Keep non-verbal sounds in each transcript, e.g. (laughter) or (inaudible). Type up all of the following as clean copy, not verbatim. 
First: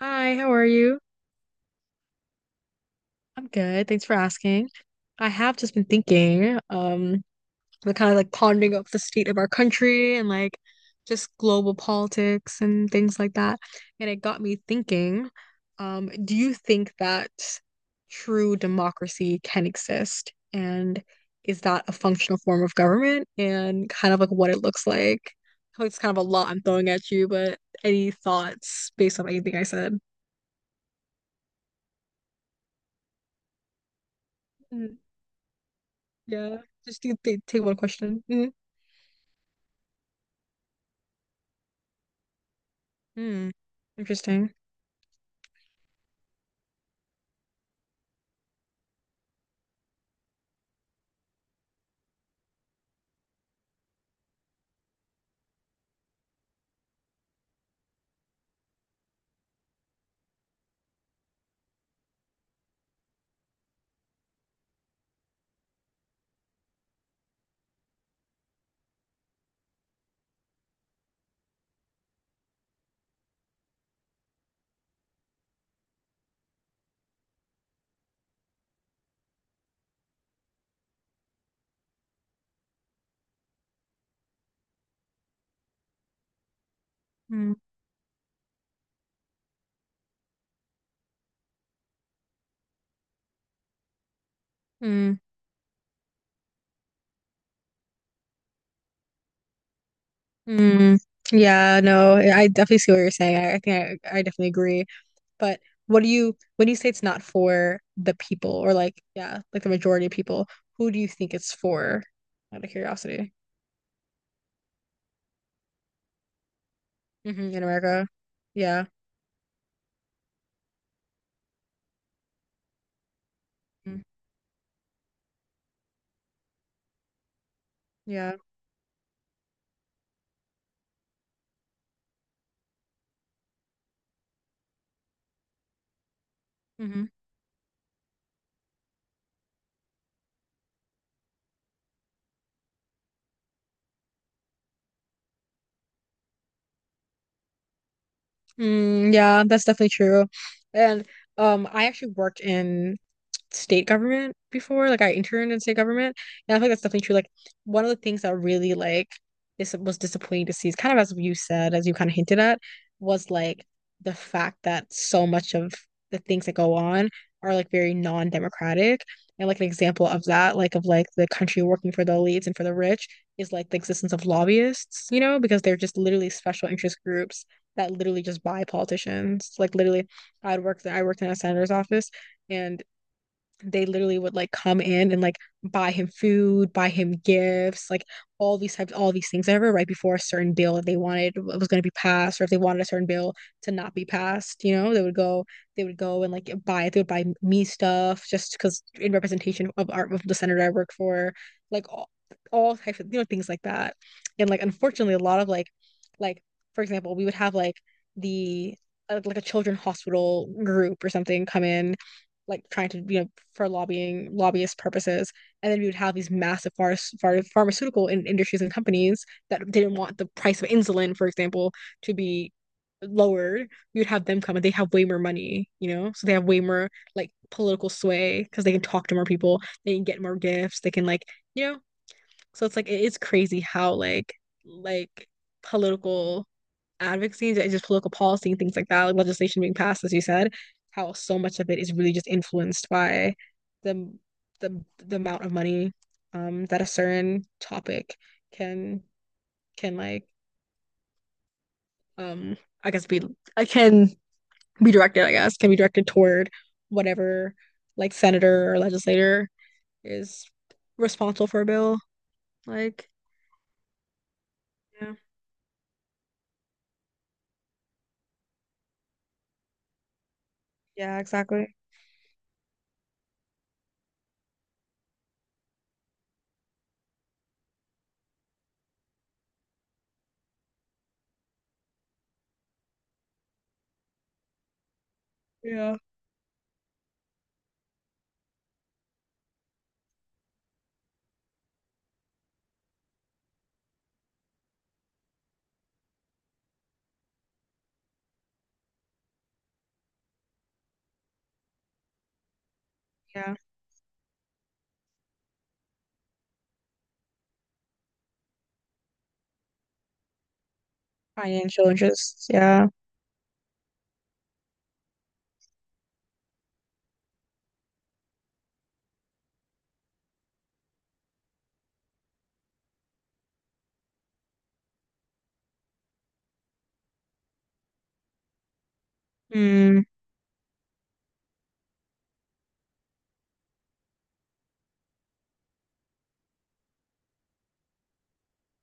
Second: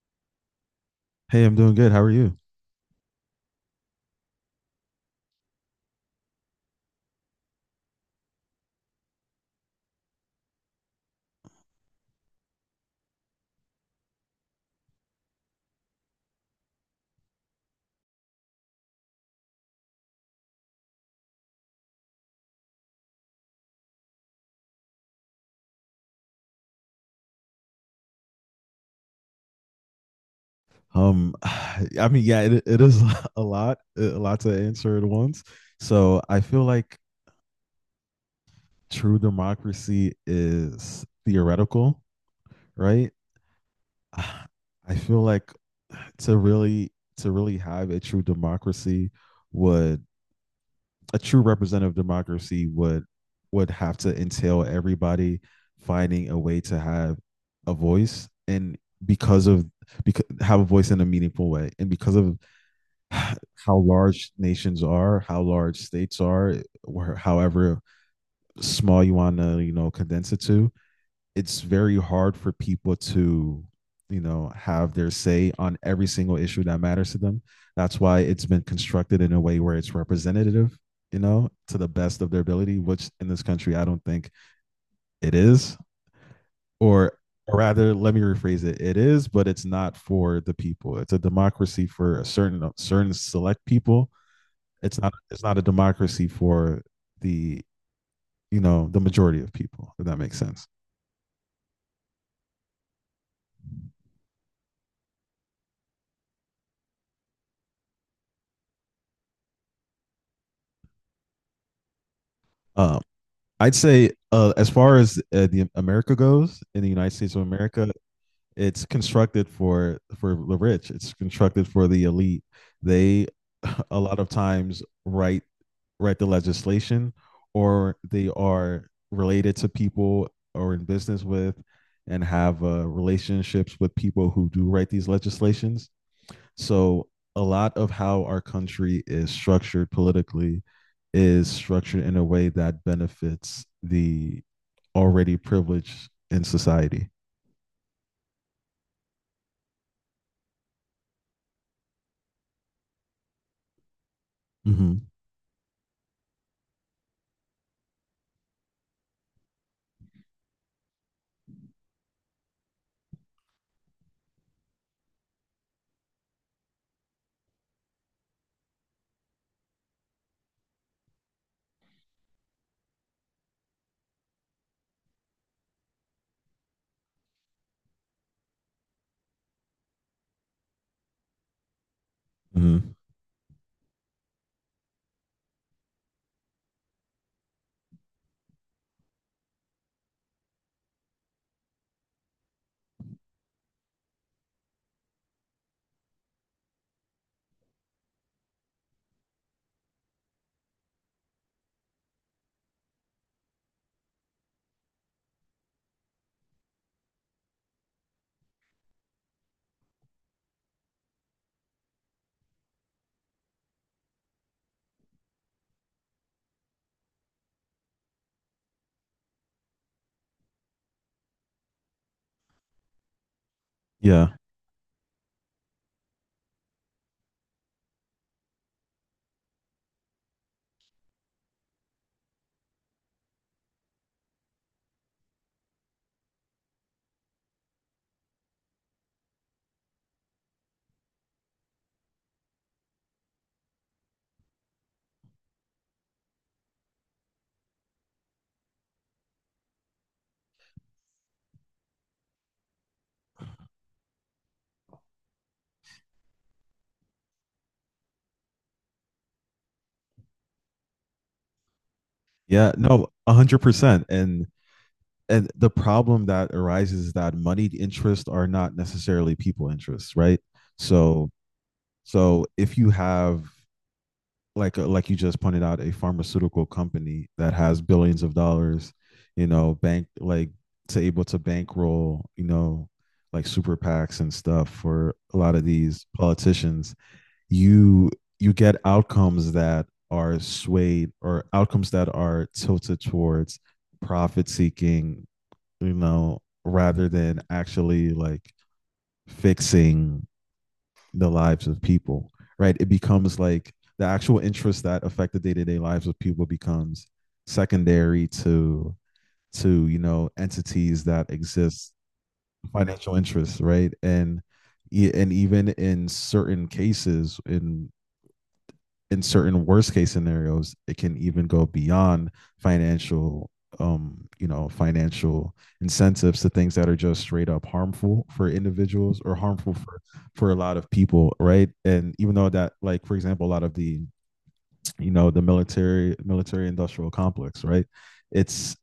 Hi, how are you? Hey, I'm doing good. How are you? I'm good. Thanks for asking. I have just been thinking, the kind of like pondering of the state of our country and like just global politics and things like that. And it got me thinking, do you think that true democracy can exist? And is that a functional form of government and kind of like what it looks like? I feel like it's kind of a lot I'm throwing at you, but any thoughts based on anything I said? (sighs) I mean, Yeah, it is (laughs) a lot to answer at once. So I Yeah. feel like Just take one question. Mm. true democracy is theoretical, right? Mm. (sighs) Interesting. I feel like to really have a true democracy would a true representative democracy would have to entail everybody finding a way to have a voice and because of because have a voice in a meaningful way and because of how large nations are, how large states are, or however small you want to, you know, condense it to, it's very hard for people to, you know, have their say on every single issue that matters to them. That's why it's been constructed in a way where it's representative, you know, to the best of their ability, which in this country I don't think it is. Or Mm. or rather, let me rephrase it, it is, but it's not for the people. It's a democracy for a certain select people. It's not Mm. it's not a democracy for the, you know, the majority of people. If that makes sense. Mm. Yeah, no, I definitely see what you're saying. I think I definitely agree. But when you say it's not for the people or like, yeah, like the majority of people, who do you think it's for? Out of Um, curiosity. I'd say as far as the America goes, in the United States of Hmm. In America, America. it's Yeah. constructed for the rich. It's constructed for the elite. They (laughs) a Mm. lot of times write write the legislation, or they Yeah. are related to people or in business with, and have relationships with people who do write these legislations. Hmm. So a lot of how our country is structured politically is structured in a way that benefits the already privileged in society. Mm, yeah, that's definitely true. And I actually worked in state government before. Like Mm-hmm. I interned in state government, and I feel like that's definitely true. Like one of the things that really like this was disappointing to see is kind of as you said, as you kind of hinted at, was like the fact that so much of the things that go on are like very non-democratic. And like an example of that, like of like the country working for the elites and for the rich is like the existence of lobbyists, you know, because they're just literally special interest groups that literally just buy politicians. Like literally I worked in a senator's office, and Mm-hmm. they literally would like come in and like buy him food, buy him gifts, like all these types, all these things. I remember right before a certain bill that they wanted was going to be passed, or if they wanted a certain bill to not be passed, you know, they would go and like buy it. They would buy me stuff just because in representation of art of the senator I work for, like all, all types of, you know, things like that. And like unfortunately, a lot of like for example, we would have like the like a children's hospital group or something come in like trying to, you know, for lobbying lobbyist purposes, and then we would have these massive pharmaceutical industries and companies that didn't want the price of insulin, for example, to be lowered. We would have Yeah. them come, and they have way more money, you know, so they have way more like political sway because they can talk to more people, they can get more gifts, they can like, you know. So it's like it is crazy how like political advocacy and just political policy and things like that, like legislation being passed, as you said, how so much of it is really just influenced by the the amount of money, um, that a certain topic can can like um I guess be, I can be directed, I guess, can be directed toward whatever like senator or legislator is responsible for a bill. Yeah. No, Like, 100%. And yeah. and the problem that arises is that moneyed interests are not necessarily people interests, right? Yeah, So exactly. so if you have like you just pointed out, a pharmaceutical company that has billions of dollars, you know, bank like to able to bankroll, you know, like super PACs and stuff for a lot of Yeah. these politicians, you you get outcomes that are swayed or outcomes that are tilted towards profit seeking, you know, rather than actually like fixing the lives of people, right? It becomes Yeah. like the actual interests that affect the day-to-day lives of people becomes secondary to you know entities that Financial exist interests. Yeah. financial interests right and and even in certain cases in certain worst case scenarios, it can even go beyond financial, you know, financial incentives to things that are just straight up harmful for individuals or harmful Mm, for a lot of people, right? And even though that, like for example, a lot of the you know the military industrial complex, right? It's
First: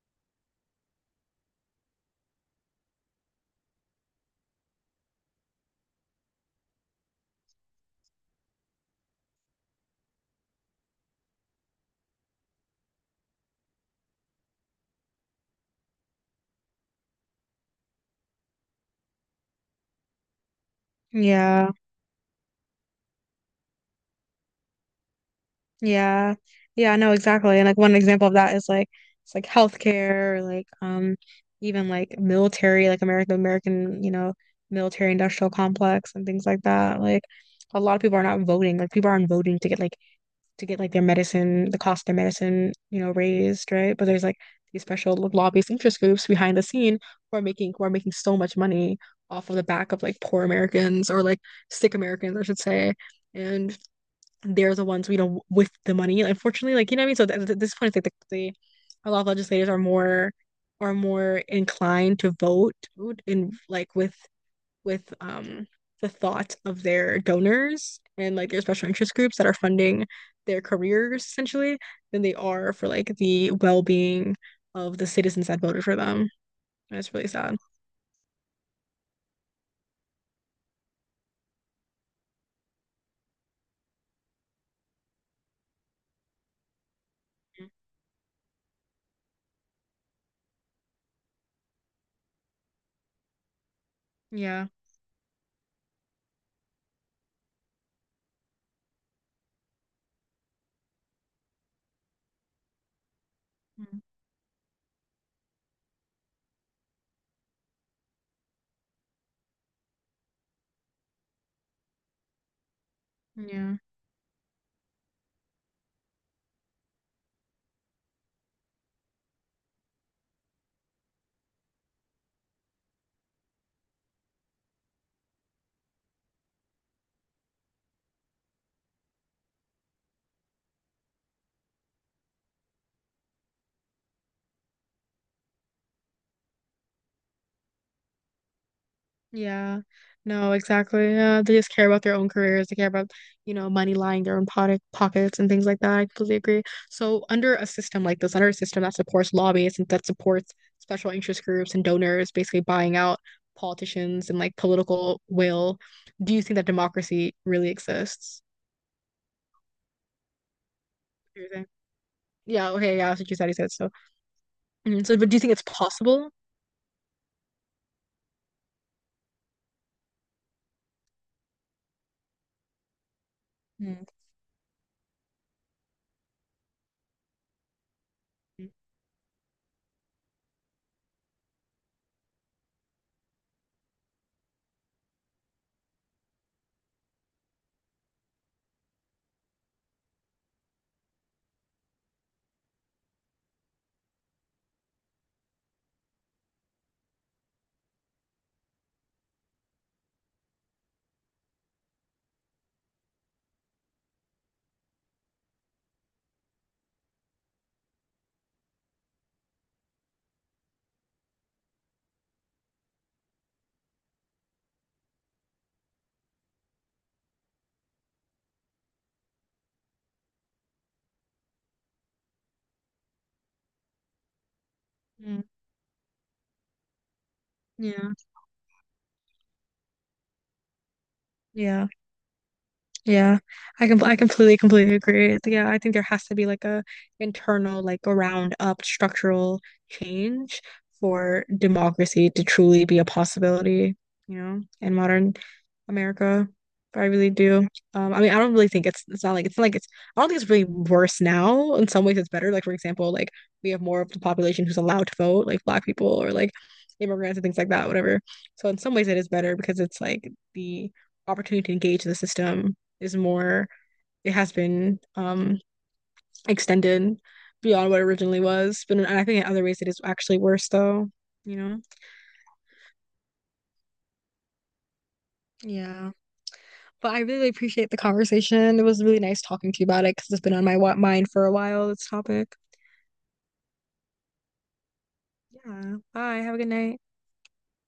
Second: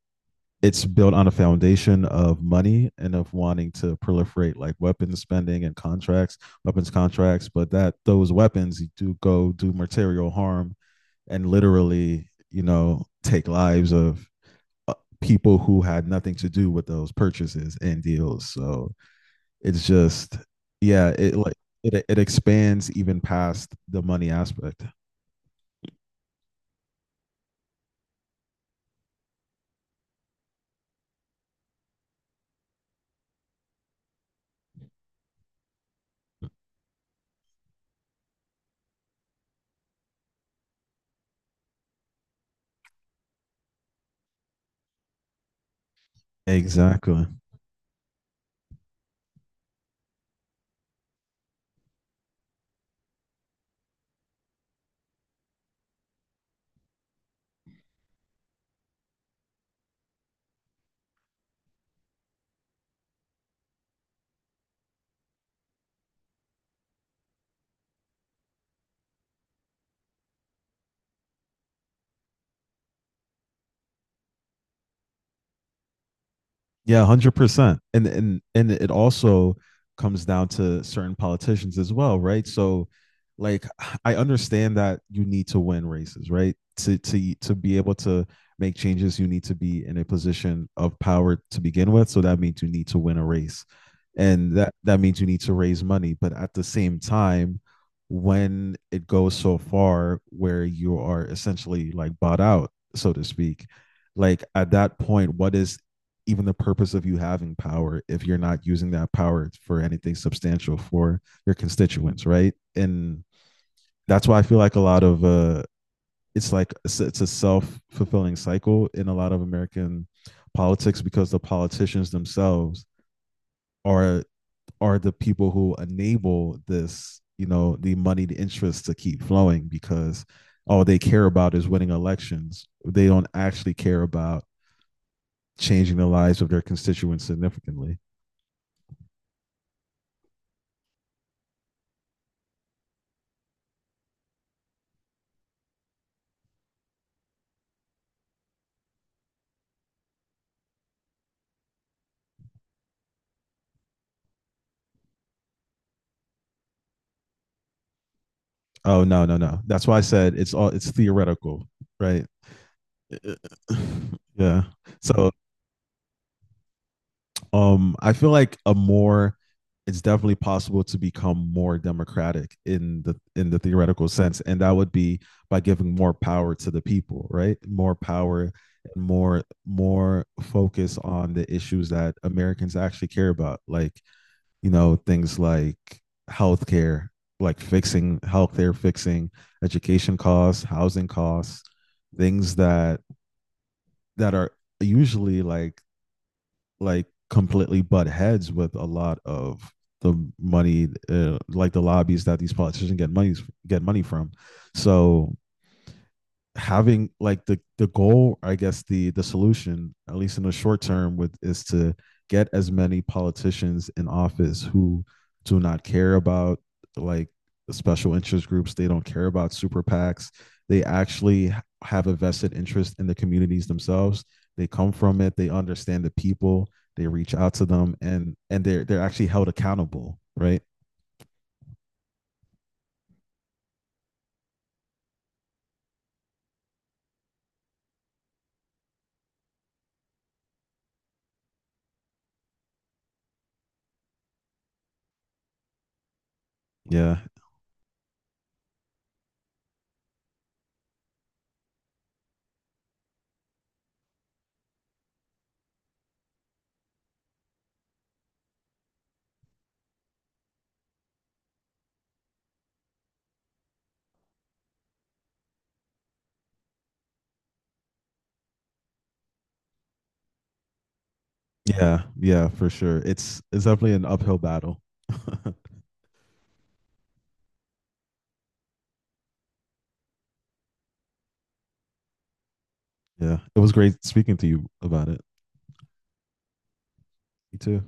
it's built on a foundation of money and of wanting to proliferate like weapons spending and contracts, weapons contracts, but that those weapons do go do material harm and literally, you know, take lives of uh, people who had nothing to do with those purchases and deals. So it's just, yeah, it like yeah. it expands even past the money aspect. Yeah. Yeah, no, exactly. And like one example of that is like it's like healthcare, or, like, um, even like military, like American, you know, military industrial complex and things like that. Like a lot of people are not voting. Like people aren't voting to get like their medicine, the cost of their medicine, you know, raised, right? But there's like these special lobbyist interest groups behind the scene Exactly. Who are making so much money off of the back of like poor Americans or like sick Americans, I should say. And they're the ones, you know, with the money. Unfortunately, like you know what I mean. So th th this point, it's like the a lot of legislators are more inclined to vote in like with, um, the thought of their donors and like their special interest groups that are funding their careers essentially than they are for like the well-being of the citizens that voted for them. And Yeah, one it's really hundred sad. percent. And it also comes down to certain politicians as well, right? So like I understand that you need to win races, right? To to be able to make changes, you need to be in a position of power to begin with. So that means you need to win a race. And Yeah. that means you need to raise money. But at the same time, when it goes so far where you are essentially like bought out, so to speak, Mm. like at that point, what is even the purpose of you having power if you're not using that power for anything substantial for your constituents, right? And Yeah. that's why I feel like a lot of it's like it's a self fulfilling cycle in a lot of American politics because the politicians themselves are are the people who enable this, you know, the moneyed interests to keep flowing because all they care about is winning elections. They don't actually care about changing the lives of their constituents significantly. Yeah, no, exactly. Yeah, they just care about their own careers. They care about, you know, money lying their own pockets and things like that. I completely agree. So under a system like this, under a system that supports lobbyists and that supports special interest groups and donors basically buying out politicians and like political will, do you think that democracy really exists? Oh no, no, no. That's why I said it's all it's What do you theoretical, think? right? Yeah, okay, yeah, that's what you (laughs) said. You said so. Yeah. Mhm. So, but So do you think it's possible? I feel like a more it's definitely possible to become more democratic in the Hmm. theoretical sense, and that would be by giving more power to the people, right? More power more focus on the issues that Americans actually care about, like you know things like healthcare, like fixing healthcare, fixing education costs, housing costs, things that that are usually like completely butt heads with a lot of the money, like the lobbies that these politicians get money from. So having like the goal, I guess, the solution at least in the short term with is to get as many politicians in office who do not care about like special interest groups. They don't care about super pacs. They actually have a vested interest in the communities themselves. They come from it. Mm. They understand the people. They reach out to them, Yeah. and and they're actually held accountable, right? Yeah. Yeah, I completely agree. Yeah, I think there has to be like a internal like a round up structural change for democracy to truly be a possibility, you know, in modern America. I Yeah, really do. I mean, I don't really think it's not like it's not like it's I don't think it's really worse now. In some ways, it's better. Like for example, like we have more of the population who's allowed to vote, like Black people or like immigrants and things like that, whatever. So in some ways, it is better because it's like the opportunity to engage the system is more. It has been, um, extended beyond what it originally was, but I think in other ways it is actually worse though, you know? yeah, yeah, for sure. It's definitely an uphill battle. (laughs) Yeah. But I really appreciate the conversation. It was really nice talking to you about it because it's been on my mind for a while, this topic. Yeah, it was great speaking to you about it. Yeah. Bye. Have a good night. Me too.